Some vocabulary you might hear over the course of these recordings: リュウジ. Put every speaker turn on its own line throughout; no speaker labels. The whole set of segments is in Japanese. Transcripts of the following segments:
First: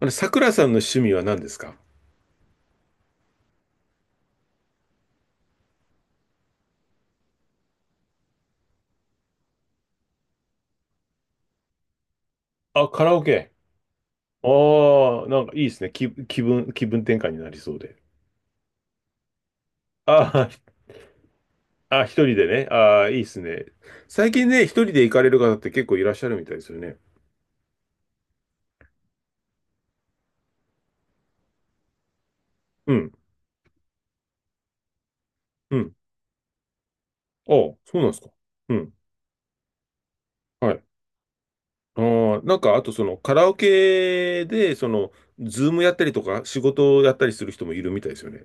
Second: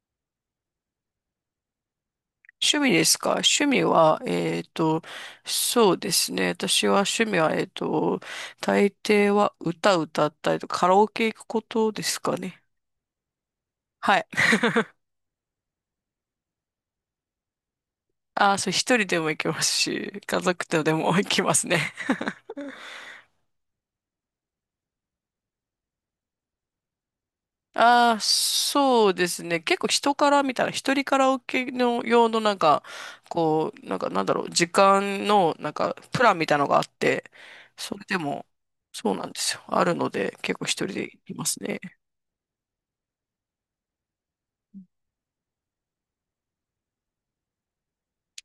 あれ、桜さんの趣味は何ですか？
趣味ですか？趣味は、そうですね。私は趣味は、大抵は歌歌ったりとかカラオケ行くことですかね。
あ、カラオケ。
はい。
あ あ、なんかいいですね。気分転換になりそうで。
ああ、そう、一人でも行きますし、家
あ
族とでも行きますね。
あ、あ、一人で ね。ああ、いいですね。最近ね、一人で行かれる方って結構いらっしゃるみたいですよね。
ああ、そうですね。結構人から見たら、一人カラオケの用のなんか、
うん、
こう、なんかなんだろう、時間のなん
う
か、
ん。
プランみたいなのがあって、
ああ、そ
そ
う
れ
なんで
で
すか？
も、
うん、
そうなんですよ。あるので、結構一
はい。
人でいますね。
ああ、なんか、あとそのカラオケで、その、ズームやったりとか、仕事をやったりする人もいるみたいですよね。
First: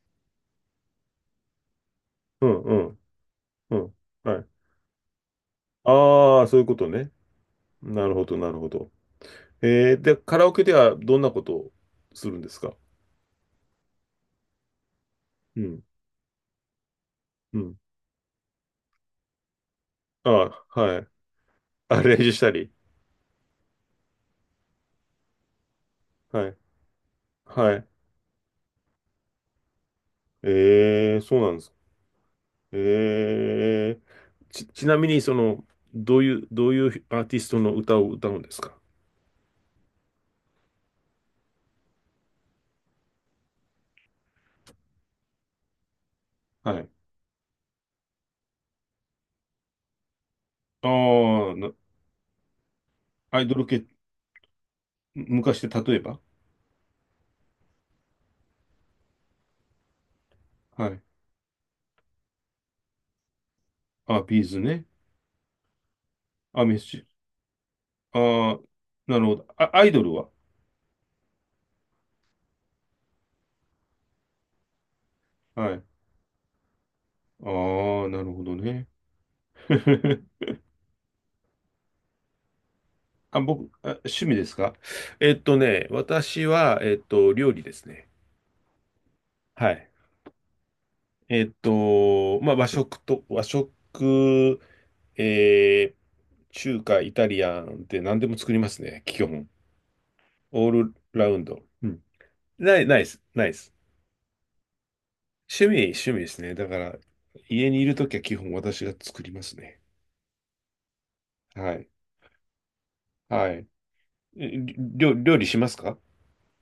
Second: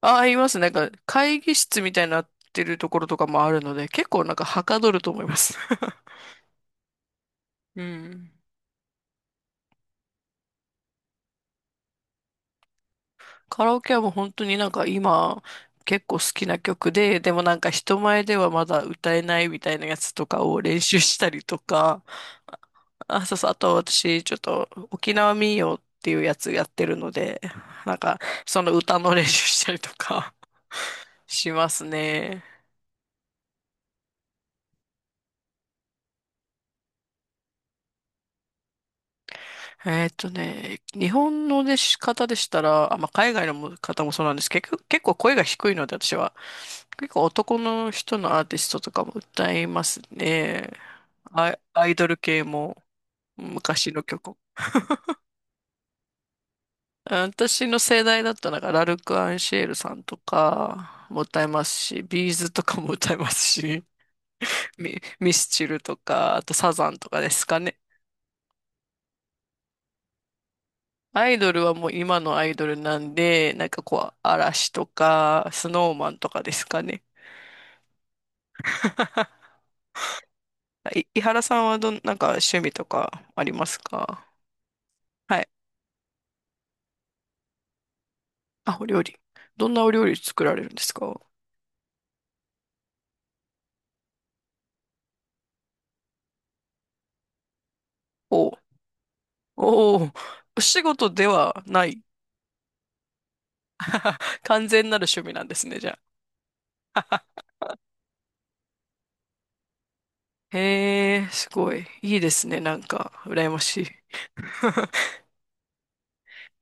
ああ、いますね。なんか、会議室みたいになっ
うん、
て
う
ると
ん、
ころとかもあるの
う
で、
ん。
結構なん
は
か、
い。
はかどると思います。
ああ、そういうことね。
う
なるほ
ん。
ど、なるほど。で、カラオケではどんなことをするんですか？
カラオケはもう本当になんか今
うん、
結構好きな曲で、でもな
う
んか
ん。
人前ではまだ歌えないみたいなやつとかを
あ、
練
は
習
い。
したりと
あ、
か、
練習したり。
あ、そうそう、あと私ちょっと沖縄民謡っていうや
は
つ
い。
やってるので、
はい。
なんかその歌の練習したりとか
えー、そう
し
なんで
ま
す。
すね。
えー、ちなみに、どういうアーティストの歌を歌うんですか？
日本の出し方でしたら、あ、まあ、海外のも方もそうなんですけど、結構声が低いので私は、
はい。
結構男の人のアーティストとかも歌いますね。
ああ、
アイドル系も
アイドル系、
昔の曲。
昔で例えば？
私の世代だったら、なんかラルク・アンシエルさんと
はい。
かも歌いますし、ビーズとかも歌いますし、
あ、ビーズ ね。
ミスチルとか、あと
あ、
サ
メッ
ザン
シュ。
とかですかね。
ああ、なるほど。あ、アイドルは？
アイドルはもう今のアイドルなんで、なんかこう、嵐とか、ス
はい。
ノーマンとかですかね。
ああ、なるほどね。
井原さんはなんか趣味とかあります
あ、
か？
趣味ですか？
はい。
私は、料理ですね。
あ、お料理。ど
は
んな
い。
お料理作られるんですか？お
まあ、和食、えー、中華、イタリアンって何でも作
お
りますね。基本。
おおお
オー
仕
ル
事で
ラウンド。
は
う
な
ん。
い？
ないです。ないです。
あ完全なる趣味なんですね、じゃ
趣味ですね。だから、家にいるときは基本私が作りますね。
あ。へえ、す
は
ごい。
い。
いいですね、なんか、羨
は
ま
い。
しい。
え料理しますか？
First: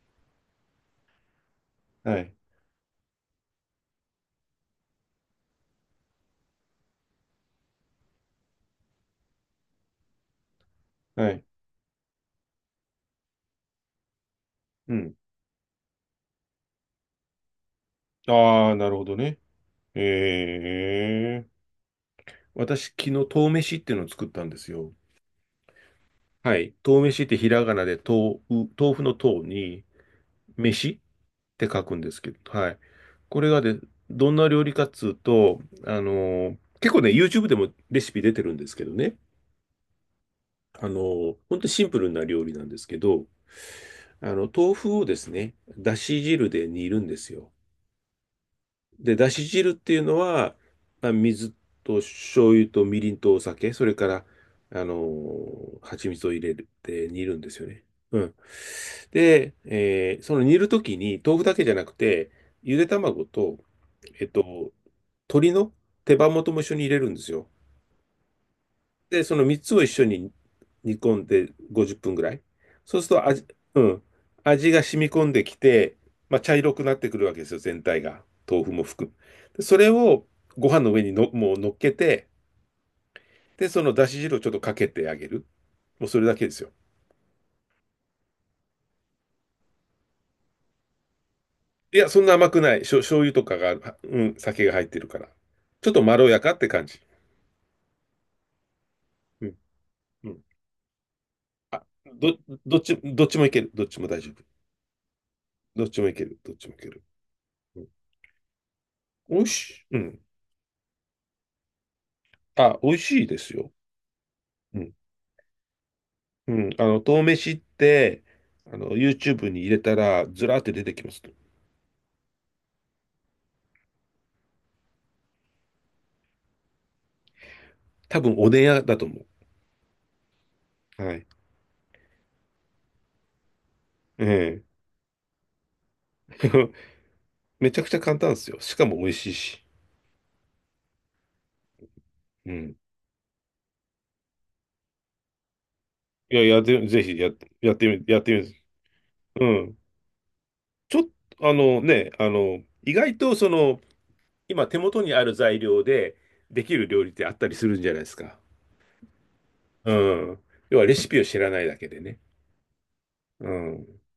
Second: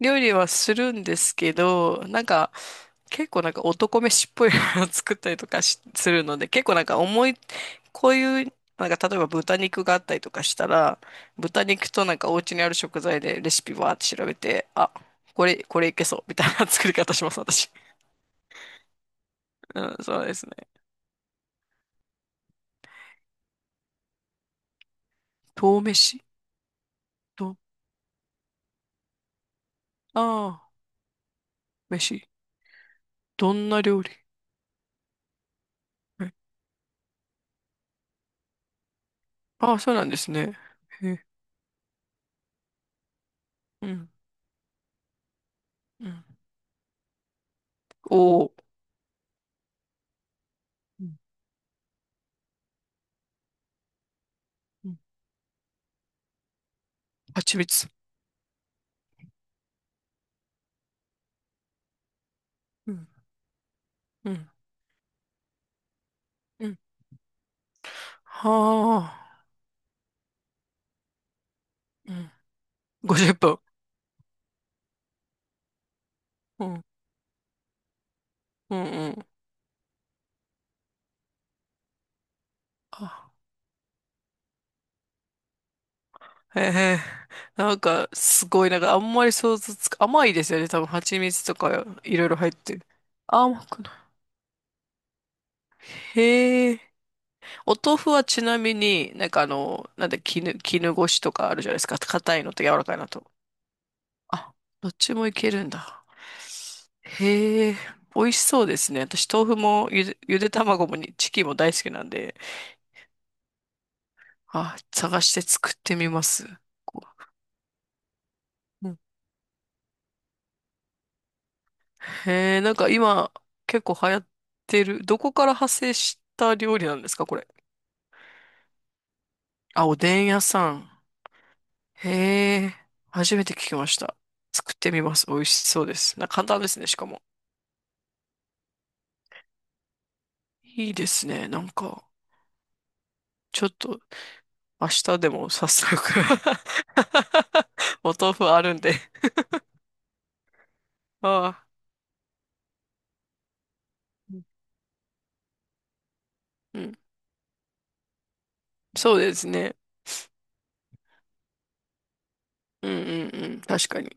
料理はするんですけど、
は
なん
い。
か、結構なんか男飯っぽいものを作ったりとかするので、結構なんか重い、こういう、なんか例えば豚肉があったりとかしたら、
はい。
豚肉となんかお家にある食材でレシピわーって調べて、あ、
うん。
これいけそう、みたいな作り方します、私。
ああ、なるほどね。
うん、そうですね。
ええ私、昨日、豆飯っていうのを作ったんですよ。
豆飯
はい。豆飯ってひ
と、
らがなで豆腐の豆に、
ああ、
飯って書くんです
飯。
けど、はい。これ
ど
が
ん
で、
な料理？
どんな料理かっつうと、結構ね、YouTube でもレシピ出てるんですけどね、
ああ、そうなんですね。へえ、
ほんとシンプルな料理なんですけど、
うん、
豆腐をですね、だ
う
し
ん。
汁で煮るんですよ。
おお、
で、だし汁っていうのは、
う
まあ、
ん、
水と醤油とみりんとお酒、それから、
うん。
蜂蜜を入れて煮るんで
蜂
す
蜜。
よね。うん。で、その煮るときに、豆腐だけじゃなくて、ゆで
うん、
卵と、えっ
う
と、
ん、
鶏の手羽元も一
う
緒
ん。
に入れるんですよ。
は
で、その
あ、
3つを一緒に煮込んで50
う
分ぐら
ん。
い。そうすると
50分。
うん、味が染み込んできて、まあ、茶
う
色
ん、
くなってくるわけですよ、全体が。豆腐
うん、
も
う
含む。
ん。
でそれをご飯の上にもう乗っけて、
あ、
で、そのだし汁をちょっとかけてあげる。もうそれだけで
へ
すよ。
え、なんか、すごい、なんか、あんまり想像つか、甘いですよね。多分、蜂蜜とか、
いや、
い
そん
ろい
な
ろ入
甘
っ
く
て
ない。
る。
醤油とか
甘
が、
く
は
な
うん、酒が入ってるから。ちょっとま
い。
ろやかって
へえ。
感じ。
お豆腐はちなみに、なんか
う
あ
ん、
の、なんで、
うん。
絹ごしとかあるじゃないですか。
ど、
硬いのと柔らかいの
ど
と。
っちもいける。どっちも大丈夫。
あ、どっちもいけるん
どっち
だ。
もいける。どっちもいける。
へえ、
うん、
美味しそうですね。私、
おい
豆腐
しい。
も
うん。
ゆで卵もにチキンも大好きなんで、
あ、美味しいですよ。
あ、
うん。
探して作ってみます。
うん。
こ
豆飯って、
ううん
YouTube に入れたら、ずらーって出てきます。
へえ、なんか今、結構流行ってる。どこから派生した料理なんですか、これ。
多分、おでん屋だと思
あ、おでん屋さん。
う。はい。
へえ、初めて聞きました。
ええ。
作ってみます。美味しそうです。簡単で すね、しかも。
めちゃくちゃ簡単ですよ。しかも美味しいし。
いいですね。なんか、
うん。
ちょっと明日でも早速
いや、やってぜひやって、
お
やって
豆
み
腐
る。
あるんで。
うん。ちょっ
あ
と、
あ、
意外と、今手元にある材料ででき
う
る
ん。
料理ってあったりするんじゃないですか？
そうですね。
うん。要はレシピを知らないだけでね。
うんうん
う
うん。確
ん。
かに。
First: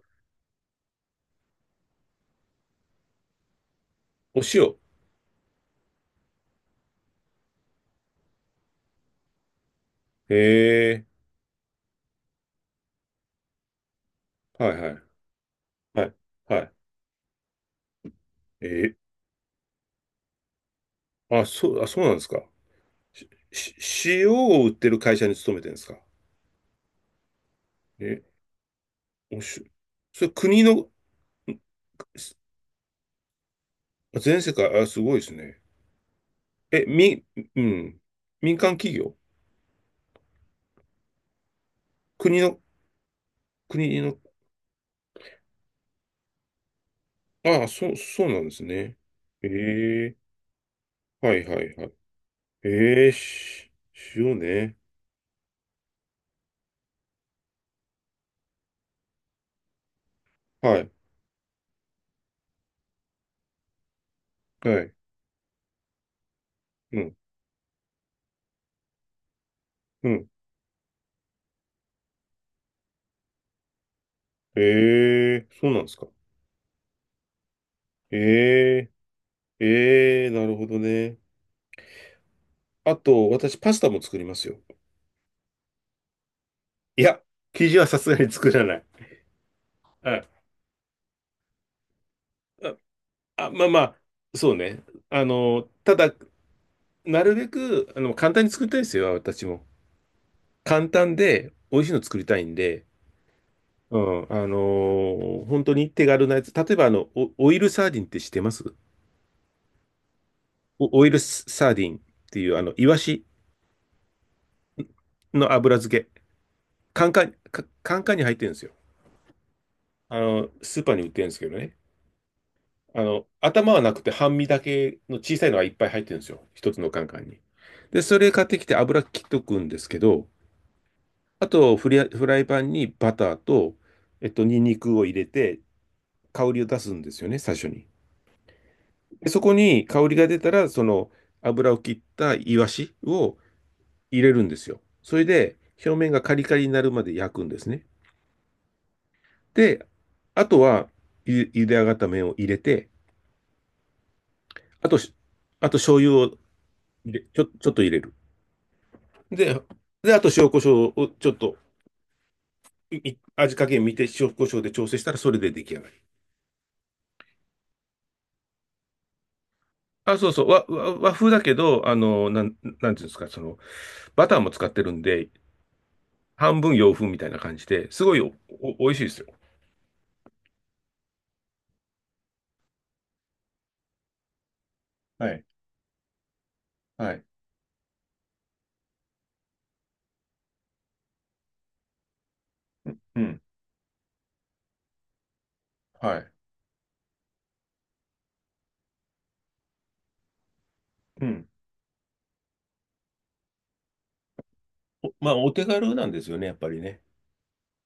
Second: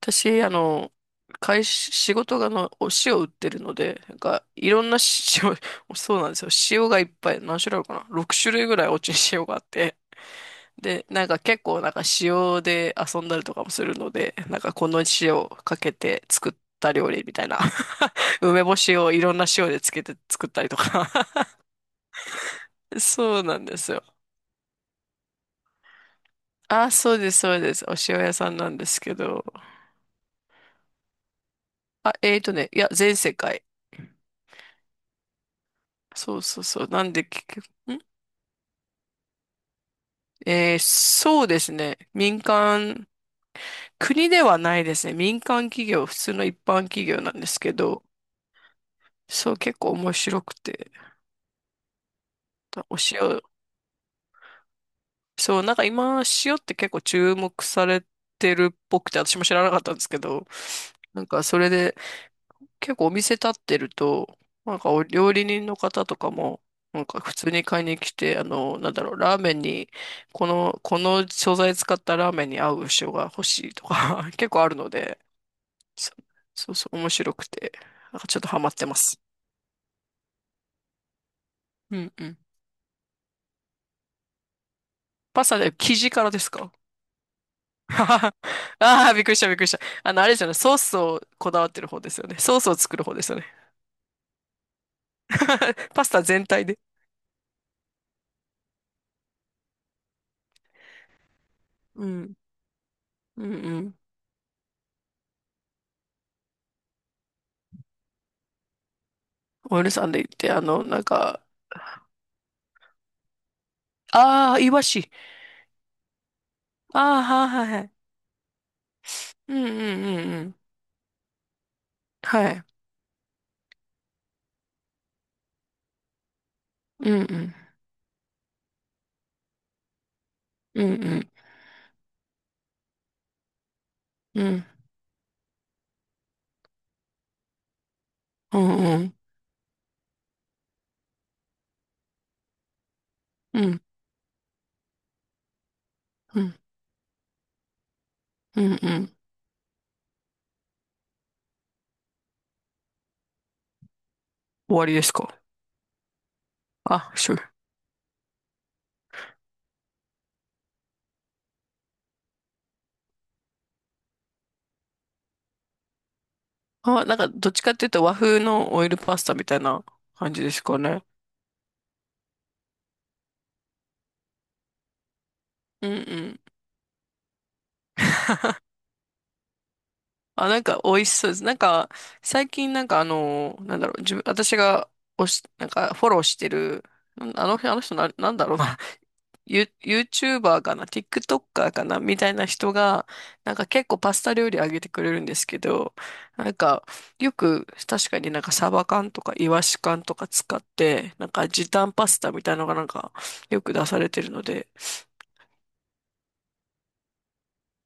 私、あの、会社、仕事の、お塩売ってるので、なん
お
か、い
塩。
ろんな塩、そうなんですよ。塩がいっぱい、何種類あるかな？ 6 種類ぐらいお家に塩があって。
へ
で、
え。
なんか結構なんか塩で遊んだりとかもするので、なん
は
か
い
こ
はい。
の塩をかけ
はい。
て作っ
は
た料理みたいな。梅
い。
干し
ー、
をいろんな塩でつけて作ったりとか
あ、そうなんですか？
そうなん
し、
ですよ。
し塩を売ってる会社に勤めてるんですか？
あ、そうです、そうです。お塩
え、
屋さんなんですけ
お
ど。
し、それ国の、
あ、
す
いや、全世界。
全世界、あ、すごいですね。
そうそう
え、
そう。なん
み、
で結
う
局、
ん。
ん
民間企業
そうですね。
国
民
の、
間、
国の、
国ではないですね。民間企業、普通の一般企業なんです
あ、
け
そう、
ど、
そうなんですね。え
そう、結構面
え
白くて。
はいはいはい。
お
ええ
塩、
し、塩ね。
そう、なんか今、塩って結構注目されてるっぽくて、私も知らなかったんですけど、
はい、
なんかそれで、結構お店立ってると、
は
なんか
い。
お料理人の方とかも、
う
なん
ん、
か普通に買いに来て、あの、なんだろう、ラーメンに、
うん。
この素材使ったラーメンに合う塩が欲しいとか 結構あるので、
えそうなんですか？
そ、そうそう、面白くて、
え
なんかちょっとハマって
え
ます。
なるほどね。
うんうん。
あと、私、パスタも作りますよ。
パスタで生地からですか？
いや、生地は さすがに
あ
作らない。
あー、びっくりした、びっくりした。あ
は
の、あ
い。
れですよね、ソースをこだわってる方ですよね。ソースを
あ、
作る方ですよね。
あまあまあ、そうね。た
パス
だ、
タ全体で。
なるべく、簡単に作りたいですよ、私も。簡単で、美味しいの
う
作り
ん、
たいんで、
うん、う
う
ん。
ん、本当に手軽なやつ。例えば、オオイルサーディンって知ってます
お嫁さんで行って、あの、
オ
なん
オイル
か、
サーディンっていう、イワシ
ああ、イワシ。
の油漬け。
ああ、はい
カ
はいはい。
カンカンに入ってるんですよ。
うんうんうんうん。
スーパーに売ってるんですけどね。
はい。
頭はなくて半身だけの小さいのがいっぱい入ってるんですよ。一つのカン
う
カ
ん
ン
う
に。
ん。
で、それ買ってきて油切っとくんですけど、
うんうん。
あとフリア、フライパンにバターと、
うんう
ニン
ん。
ニクを入れて、香りを出すんですよね、最初に。
うん
で、そこに香りが出たら、その油を切ったイワシを
う
入れるんですよ。それで、表面がカリ
ん
カリになるまで焼くんですね。
うんうん。
で、あとは、ゆ茹で上がった麺を入れて、
終わ
あ
り
と
です
し、
か？
あと醤油を入
あ、
れ
そ
ちょ、
う。
ちょっと入れる。で、あと塩コショウをちょっと、い味加減見て塩コショウで調整したらそれで出来上がり。
あ、なんか、どっちかっていうと和風のオイルパスタみたいな
あ、そう
感
そ
じ
う、
ですか
和
ね。
和風だけど、なんていうんですか、バターも使ってるんで、
うんうん。
半分洋風みたいな感じで、すごい美味しいですよ。
あ、なんか美味しそうです。なんか、最近なんかあの、なんだろう、私が
はい、
なんかフォローしてる、
はい、
あの、あの人な、なんだろうな、YouTuber かな、TikToker かな、みたいな人が、
うん、
なんか結構パスタ料理あげてくれるんですけど、
はい、
なんか、よく確かになんかサバ缶とかイワシ缶とか使って、
う
なんか
ん。
時短パスタみたいなのがなんか、よく出されてるので、
おまあ、お手軽なんですよね、やっぱりね。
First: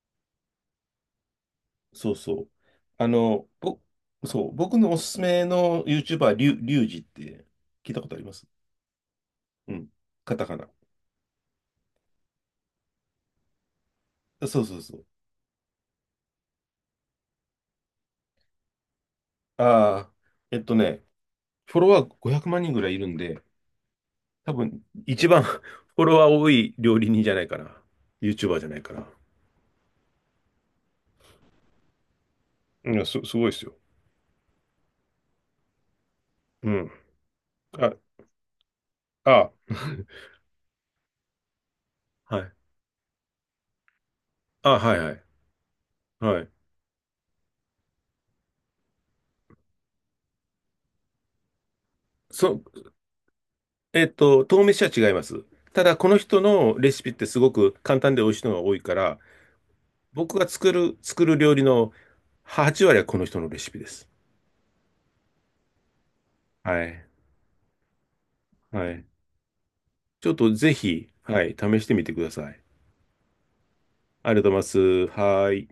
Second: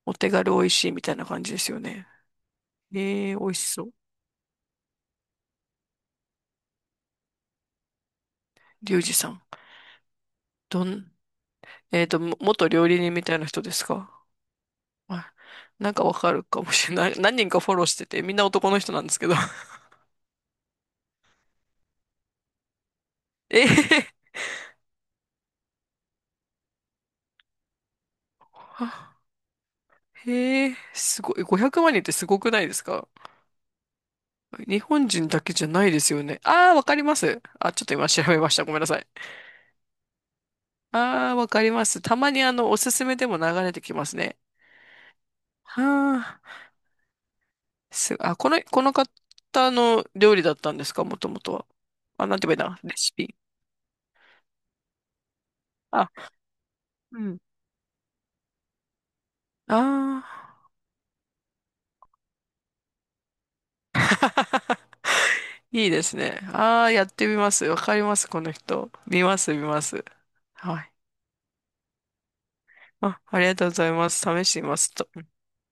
お手軽美味しいみたいな感じですよね。
そうそう。あ
えー、美
の、
味し
ぼ、
そう。
そう、僕のおすすめの YouTuber、リュウジって聞いたことあります
リュウジさん。
うん。カタカナ。
どん、えっと、も元料理人みたいな人ですか？
そうそうそう。
はい。なんかわかるかもしれない。何人かフォローしてて、みんな男の人なんですけど。
ああ、えっとね、フォロワー500万人ぐらいいるんで、
ええ
多分一番 フォロワー多い料理人じゃないかな。YouTuber じゃないかな。
は へえ、すごい。500万人ってすごくないです
いや、
か？
すごいですよ。
日本人だけじゃないですよね。
う
ああ、わ
ん。
かります。あ、ちょっと
あ、
今調べました。ごめんなさい。
あ、
ああ、わかります。たま
は
にあ
い。
の、おすすめでも流れてきますね。
あ、はいはい。
は
は
あ、
い。
あ、この方の料理だったんですか？もともとは。あ、なんて言え
そ、
ばいいな。レシピ。
豆飯は違います。ただ、こ
あ、
の人のレシピっ
う
てす
ん。
ごく簡単で美味しいのが多いから、
あ
僕が作る料理の8割はこの人のレシピです。
あ。いいですね。
は
ああ、や
い。
ってみます。わかります、この
は
人。
い。
見ます、見ます。
ちょっとぜ
はい。
ひ、はい、試してみてください。
あ、ありがとうございます。
ありが
試
とう
し
ご
てみま
ざ
す
い
と。
ます。はい。